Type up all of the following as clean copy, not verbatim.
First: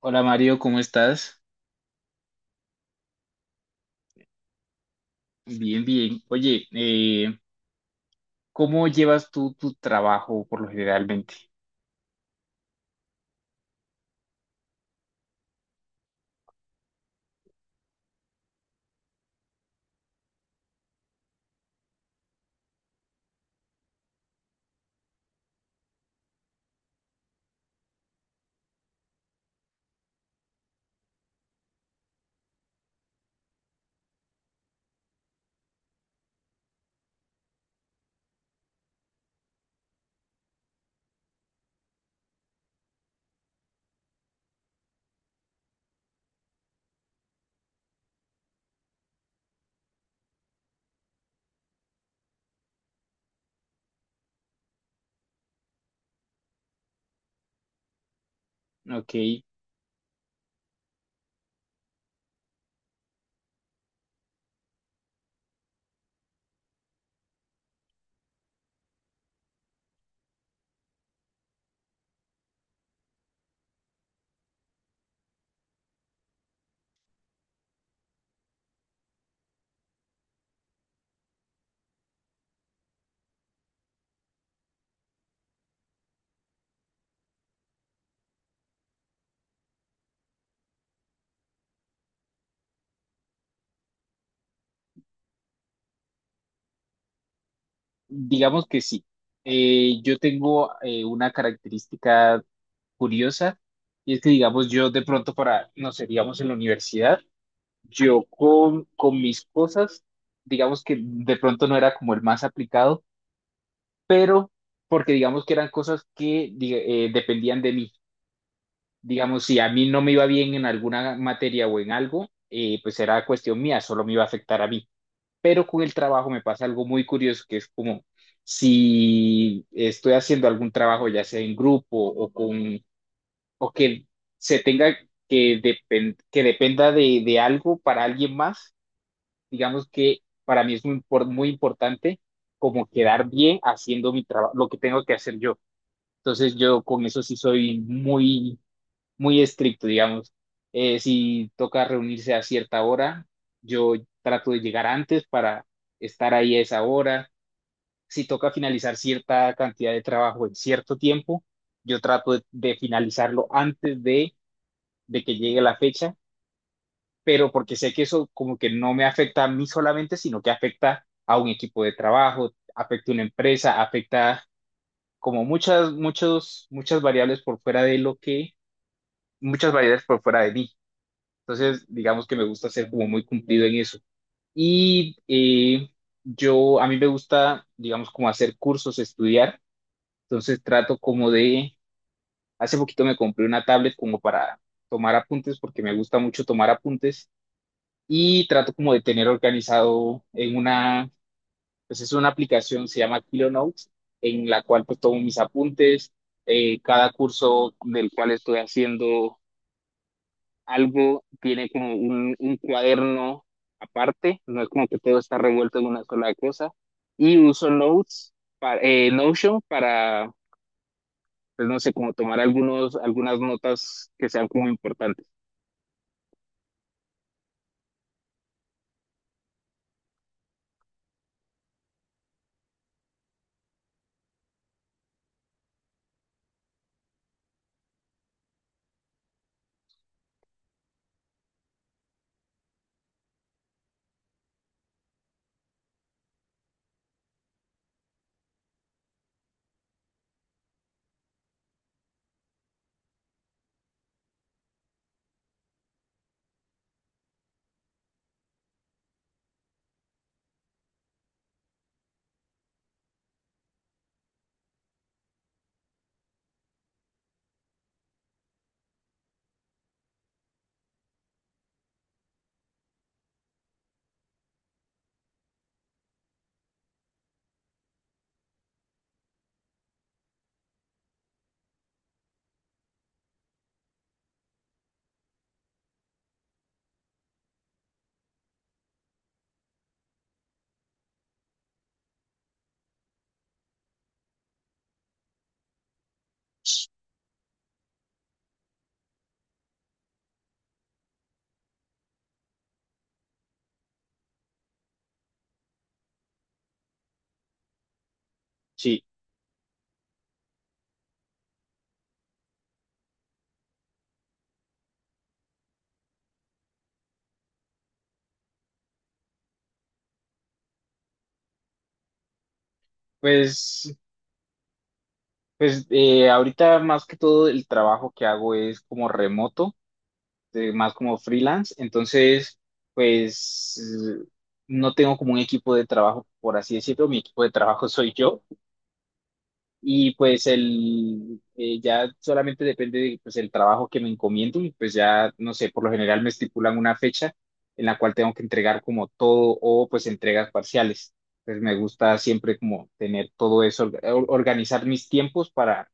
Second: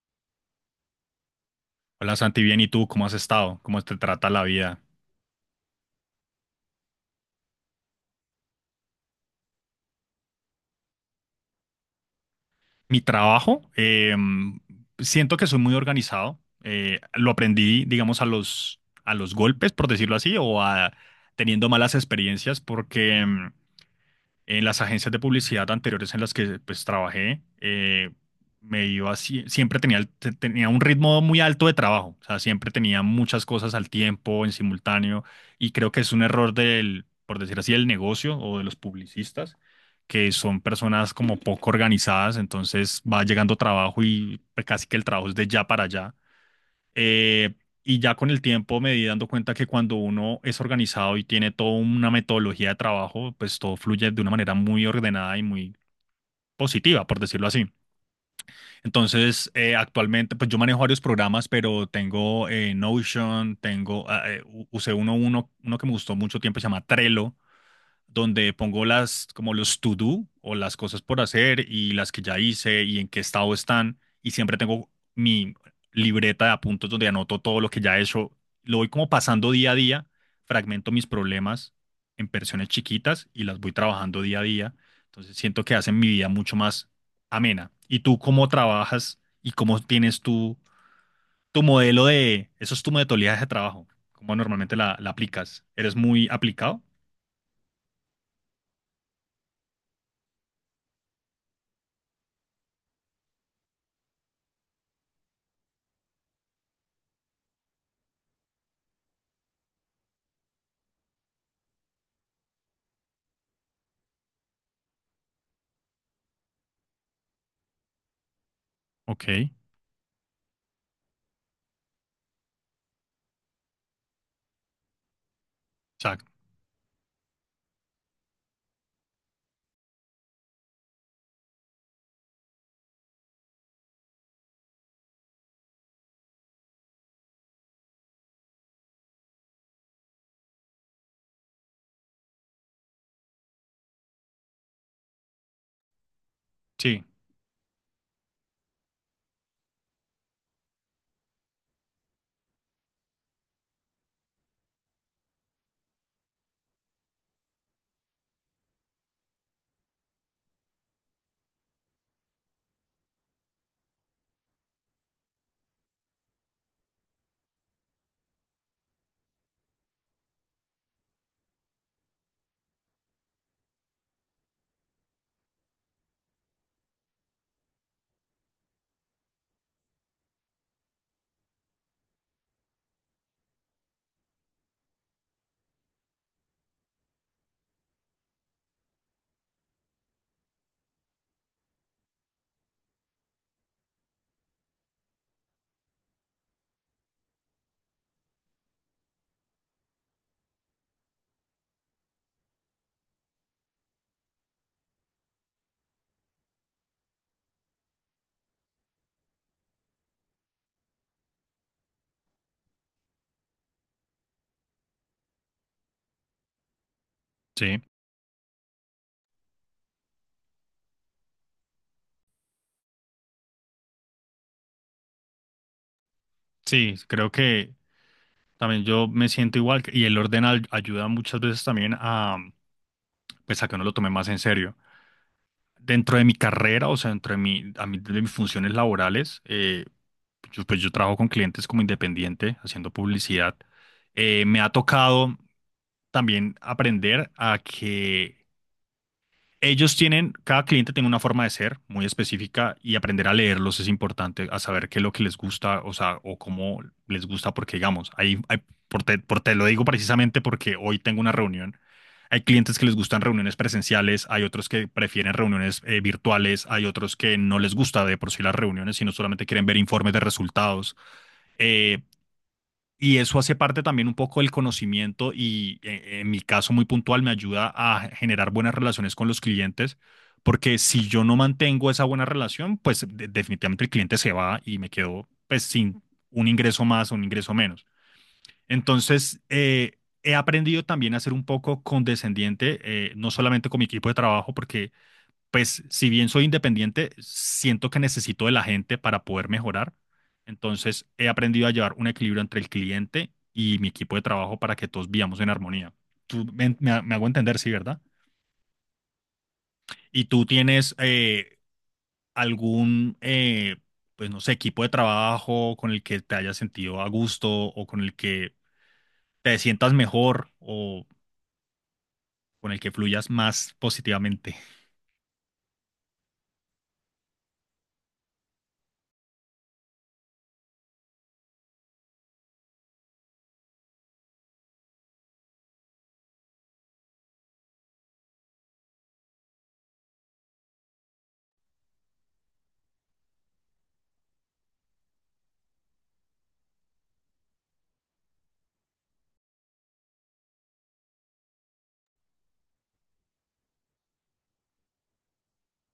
Hola Mario, ¿cómo estás? Hola Santi, bien, ¿y tú cómo has estado? ¿Cómo te trata la vida? Bien, bien. Oye, ¿cómo llevas tú tu trabajo por lo generalmente? Mi trabajo, siento que soy muy organizado. Lo aprendí, digamos, a los golpes, por decirlo así, o a teniendo malas experiencias, porque en las agencias de publicidad anteriores en las que pues trabajé, siempre tenía, tenía un ritmo muy alto de trabajo, o sea, siempre tenía muchas cosas al tiempo, en simultáneo, y creo que es un error del, por decir así, del negocio o de los publicistas, que son personas como poco organizadas, entonces va llegando trabajo y pues, casi que el trabajo es de ya para allá. Eh, y ya con el tiempo me di dando cuenta que cuando uno es organizado y tiene toda una metodología de trabajo, pues todo fluye de una manera muy ordenada y muy positiva, por decirlo así. Ok, Entonces, actualmente, pues yo manejo varios programas, pero tengo Notion, tengo, usé uno que me gustó mucho tiempo, se llama Trello, donde pongo las, como los to do o las cosas por hacer y las que ya hice y en qué estado están. Y siempre tengo mi libreta de apuntes donde anoto todo lo que ya he hecho. Lo voy como pasando día a día, fragmento mis problemas en versiones chiquitas y las voy trabajando día a día. Entonces siento que hacen mi vida mucho más amena. ¿Y tú cómo trabajas y cómo tienes tu, tu modelo de, eso es tu metodología de trabajo? ¿Cómo normalmente la, la aplicas? ¿Eres muy aplicado? digamos que sí. Yo tengo una característica curiosa, y es que, digamos, yo de pronto para, no sé, digamos en la universidad, yo con mis cosas, digamos que de pronto no era como el más aplicado, pero porque digamos que eran cosas que dependían de mí. Ok, Digamos, si a o mí no me iba bien en alguna materia o en algo, pues era cuestión mía, solo me iba a afectar a mí. Pero con el trabajo me pasa algo muy curioso, que es como si estoy haciendo algún trabajo, ya sea en grupo o que se tenga que, dependa de algo para alguien más, digamos que para mí es muy importante como quedar bien haciendo mi trabajo, lo que tengo que hacer yo. Entonces yo con Sí. eso sí soy muy estricto, digamos. Si toca reunirse a cierta hora, yo trato de llegar antes para estar ahí a esa hora. Si toca finalizar cierta cantidad de trabajo en cierto tiempo, yo trato de finalizarlo antes de que llegue la fecha, pero porque sé que eso como que no me afecta a mí solamente, sino que afecta a un equipo de trabajo, afecta a una empresa, afecta como muchas variables por fuera de lo que, muchas variables por fuera de mí. Entonces, digamos que me gusta ser como muy cumplido en eso. Y yo, a mí me gusta, digamos, como hacer cursos, estudiar. Entonces trato como hace poquito me compré una tablet como para tomar apuntes, porque me gusta mucho tomar apuntes. Y trato como de tener organizado en una, pues es una aplicación, se llama Kilo Notes, en la cual pues tomo mis apuntes, cada curso del cual estoy haciendo algo tiene como un cuaderno aparte, no es como que todo está revuelto en una sola cosa, y uso Sí, Notes, para, Notion para, pues no sé, como tomar algunas notas que sean como importantes. sí, creo que también yo me siento igual y el orden ayuda muchas veces también a, pues a que uno lo tome más en serio. Dentro de mi carrera, o sea, dentro de mi, de mis funciones laborales, yo, pues yo trabajo con clientes como independiente, haciendo publicidad. Me ha tocado también aprender a que ellos tienen, cada cliente tiene una forma de ser muy específica y aprender a leerlos es importante, a saber qué es lo que les gusta, o sea, o cómo les gusta, porque digamos, por te lo digo precisamente porque hoy tengo una reunión. Hay clientes que les gustan reuniones presenciales, hay otros que prefieren reuniones virtuales, hay otros que no les gusta de por sí las reuniones, sino solamente quieren ver informes de resultados. Eh, y eso hace parte también un poco del conocimiento y en mi caso muy puntual me ayuda a generar buenas relaciones con los clientes, porque si yo no mantengo esa buena relación, pues definitivamente el cliente se va y me quedo pues sin un ingreso más o un ingreso menos. Entonces, he aprendido también a ser un poco condescendiente, no solamente con mi equipo de trabajo, porque pues si bien soy independiente, siento que necesito de la gente para poder mejorar. Entonces he aprendido a llevar un equilibrio entre el cliente y mi equipo de trabajo para que todos vivamos en armonía. Tú me hago entender, sí, ¿verdad? Sí, Y tú tienes algún, pues no sé, equipo de trabajo con el que te hayas sentido a gusto o con el que te sientas mejor o con el que fluyas más pues, positivamente. pues ahorita más que todo el trabajo que hago es como remoto, más como freelance, entonces pues eh, no tengo como un equipo de trabajo, por así decirlo, mi equipo de trabajo soy yo. Y pues el ya solamente depende de pues el trabajo que me encomienden y pues ya no sé, por lo general me estipulan una fecha en la cual tengo que entregar como todo o pues entregas parciales. Entonces me gusta siempre como tener todo eso, organizar mis tiempos para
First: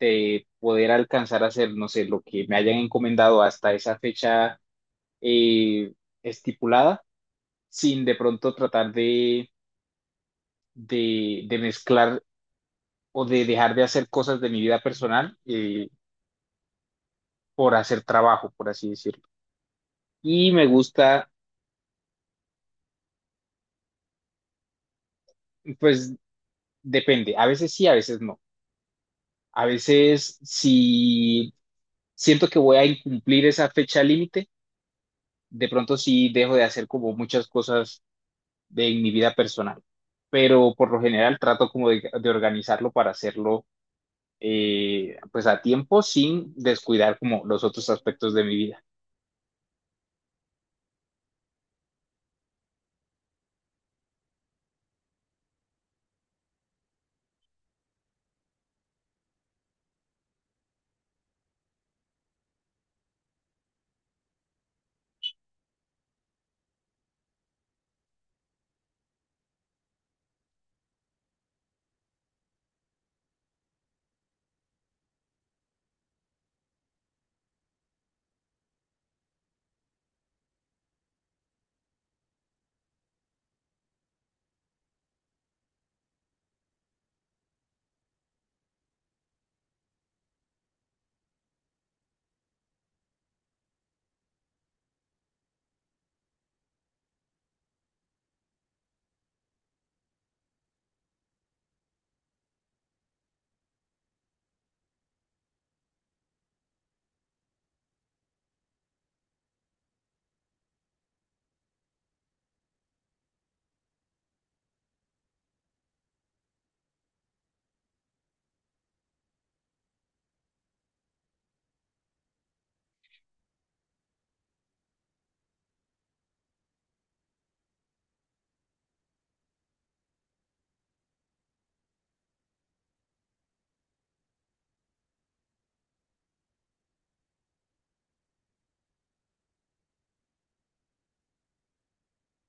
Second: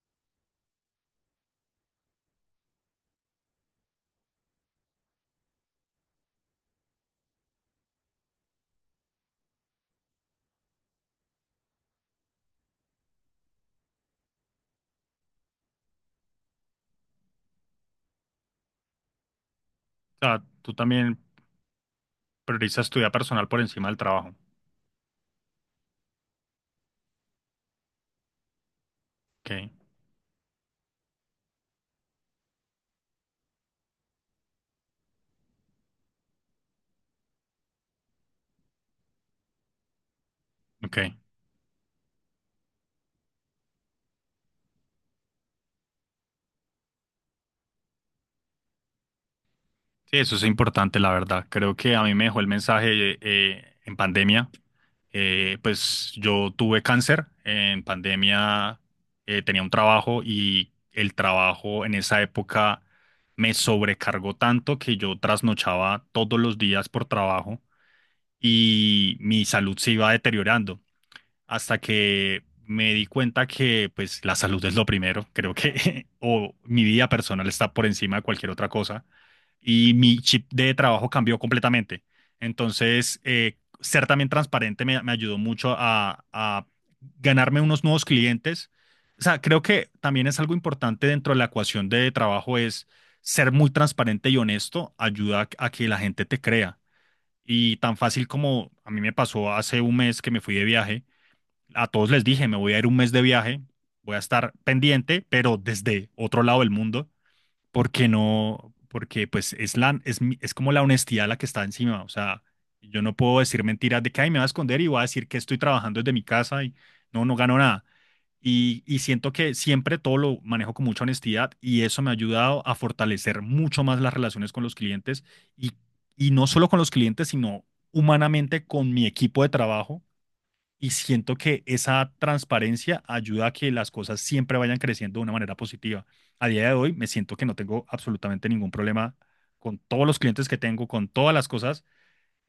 poder alcanzar a hacer, no sé, lo que me hayan encomendado hasta esa fecha eh, estipulada, sin de pronto tratar de mezclar o de dejar de hacer cosas de mi vida personal por hacer trabajo, por así decirlo. O sea, Y me tú también gusta, priorizas tu vida personal por encima del trabajo. pues depende, a veces sí, a veces no. A Ok, veces si siento que voy a incumplir esa fecha límite, de pronto sí dejo de hacer como muchas cosas de en mi vida personal, pero por ok. lo general trato como de organizarlo para hacerlo pues a tiempo sin descuidar como los otros aspectos de mi vida. Sí, eso es importante, la verdad. Creo que a mí me dejó el mensaje en pandemia. Pues yo tuve cáncer en pandemia, tenía un trabajo y el trabajo en esa época me sobrecargó tanto que yo trasnochaba todos los días por trabajo y mi salud se iba deteriorando hasta que me di cuenta que pues la salud es lo primero, creo que o mi vida personal está por encima de cualquier otra cosa y mi chip de trabajo cambió completamente. Entonces, ser también transparente me, me ayudó mucho a ganarme unos nuevos clientes. O sea, creo que también es algo importante dentro de la ecuación de trabajo es ser muy transparente y honesto ayuda a que la gente te crea. Y tan fácil como a mí me pasó hace un mes que me fui de viaje, a todos les dije, me voy a ir un mes de viaje, voy a estar pendiente, pero desde otro lado del mundo porque no, porque pues es como la honestidad la que está encima, o sea, yo no puedo decir mentiras de que "Ay, me voy a esconder y voy a decir que estoy trabajando desde mi casa y no, no gano nada. Y siento que siempre todo lo manejo con mucha honestidad y eso me ha ayudado a fortalecer mucho más las relaciones con los clientes y, y no solo con los clientes, sino humanamente con mi equipo de trabajo y siento que esa transparencia ayuda a que las cosas siempre vayan creciendo de una manera positiva. A día de hoy me siento que no tengo absolutamente ningún problema con todos los clientes que tengo, con todas las cosas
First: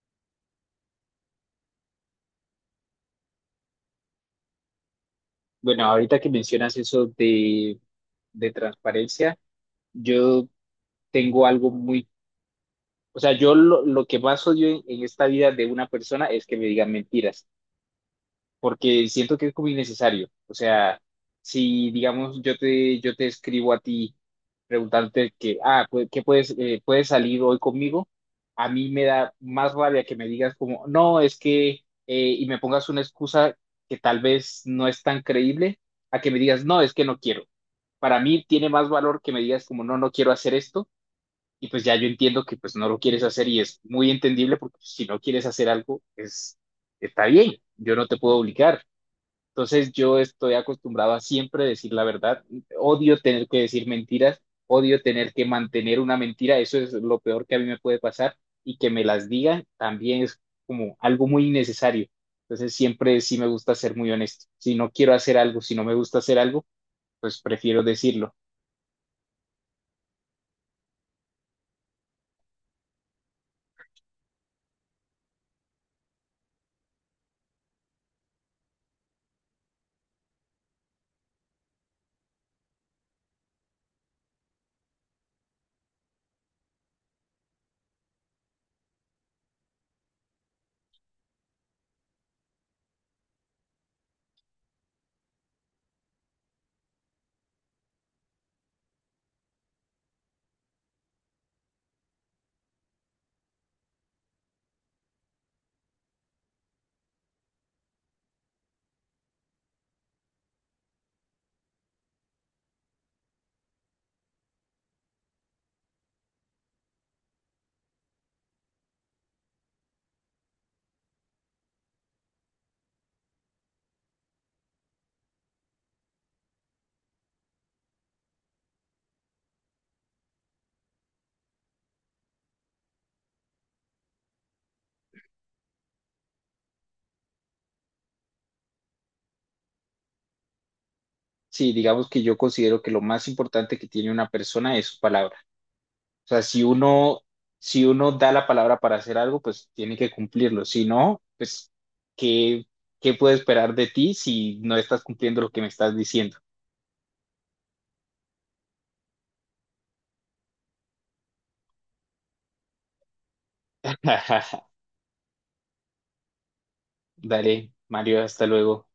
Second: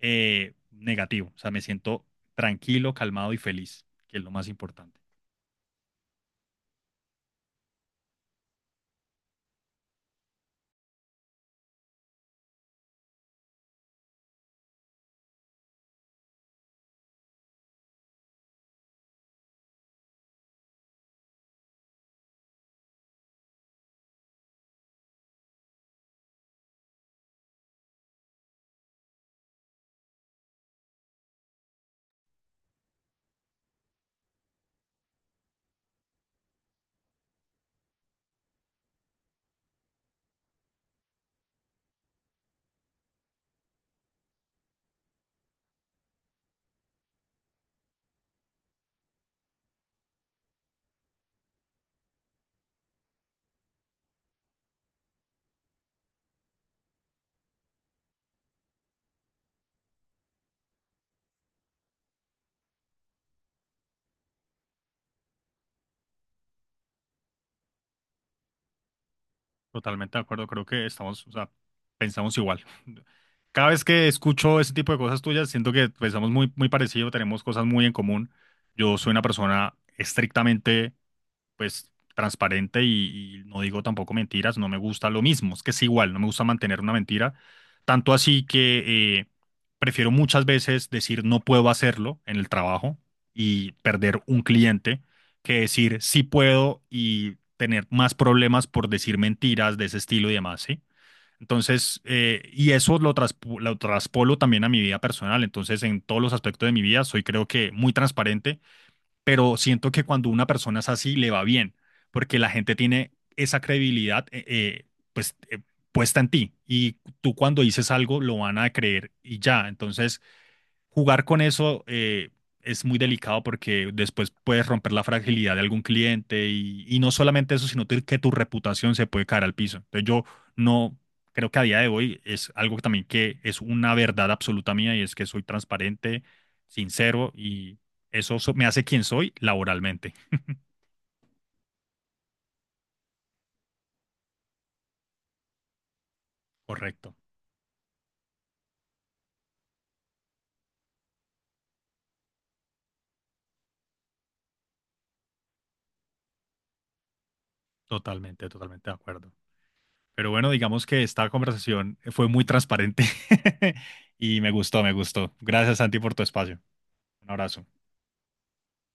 negativo. O sea, me siento tranquilo, calmado y feliz, que es lo más importante. Bueno, ahorita que mencionas eso de transparencia, yo tengo algo muy, o sea, yo lo que más odio en esta vida de una persona es que me digan mentiras, porque siento que es como innecesario. O sea, si digamos yo te escribo a ti preguntarte que, ah, pues, ¿qué puedes, puedes salir hoy conmigo? A mí me da más rabia que me digas como, no, es que, y me pongas una excusa que tal vez no es tan creíble, a que me digas, no, es que no quiero. Para mí tiene más valor que me digas como, no, no quiero hacer esto y pues ya yo entiendo que pues no lo quieres hacer y es muy entendible porque pues, si no quieres hacer algo, es, está bien, yo no te puedo obligar. Entonces yo estoy acostumbrado a siempre decir la verdad, odio tener que decir mentiras, odio tener que mantener una mentira, eso es lo peor que a mí me puede pasar, y que me las digan también es como algo muy innecesario. Entonces siempre sí me gusta ser muy honesto. Si no quiero hacer algo, si no me gusta hacer algo, pues prefiero decirlo. Totalmente de acuerdo, creo que estamos, o sea, pensamos igual. Cada vez que escucho ese tipo de cosas tuyas, siento que pensamos muy, muy parecido, tenemos cosas muy en común. Yo soy una persona estrictamente pues transparente y no digo tampoco mentiras, no me gusta lo mismo, es que es igual, no me gusta mantener una mentira, tanto así que prefiero muchas veces decir no puedo hacerlo en el trabajo y perder un cliente que decir sí puedo y tener más problemas por decir mentiras de ese estilo y demás, ¿sí? Entonces, y eso lo traspolo también a mi vida personal. Entonces, en todos los aspectos de mi vida, soy creo que muy transparente pero siento que cuando una persona es así, le va bien, porque la gente tiene esa credibilidad pues, puesta en ti y tú cuando dices algo lo van a creer y ya. Entonces, jugar con eso es muy delicado porque después puedes romper la fragilidad de algún cliente y no solamente eso, sino que tu reputación se puede caer al piso. Entonces yo no creo que a día de hoy es algo que también que es una verdad absoluta mía y es que soy transparente, sincero y eso me hace quien soy laboralmente. Sí, digamos que yo considero que lo más importante que tiene una persona es su palabra. O sea, Correcto, si uno da la palabra para hacer algo, pues tiene que cumplirlo. Si no, pues, ¿qué, qué puedo esperar de ti si no estás cumpliendo lo que me estás diciendo? totalmente, totalmente de acuerdo. Pero bueno, digamos que esta conversación fue muy transparente y me gustó, me gustó. Gracias, Santi, por tu espacio. Un abrazo. Dale, Mario, hasta luego.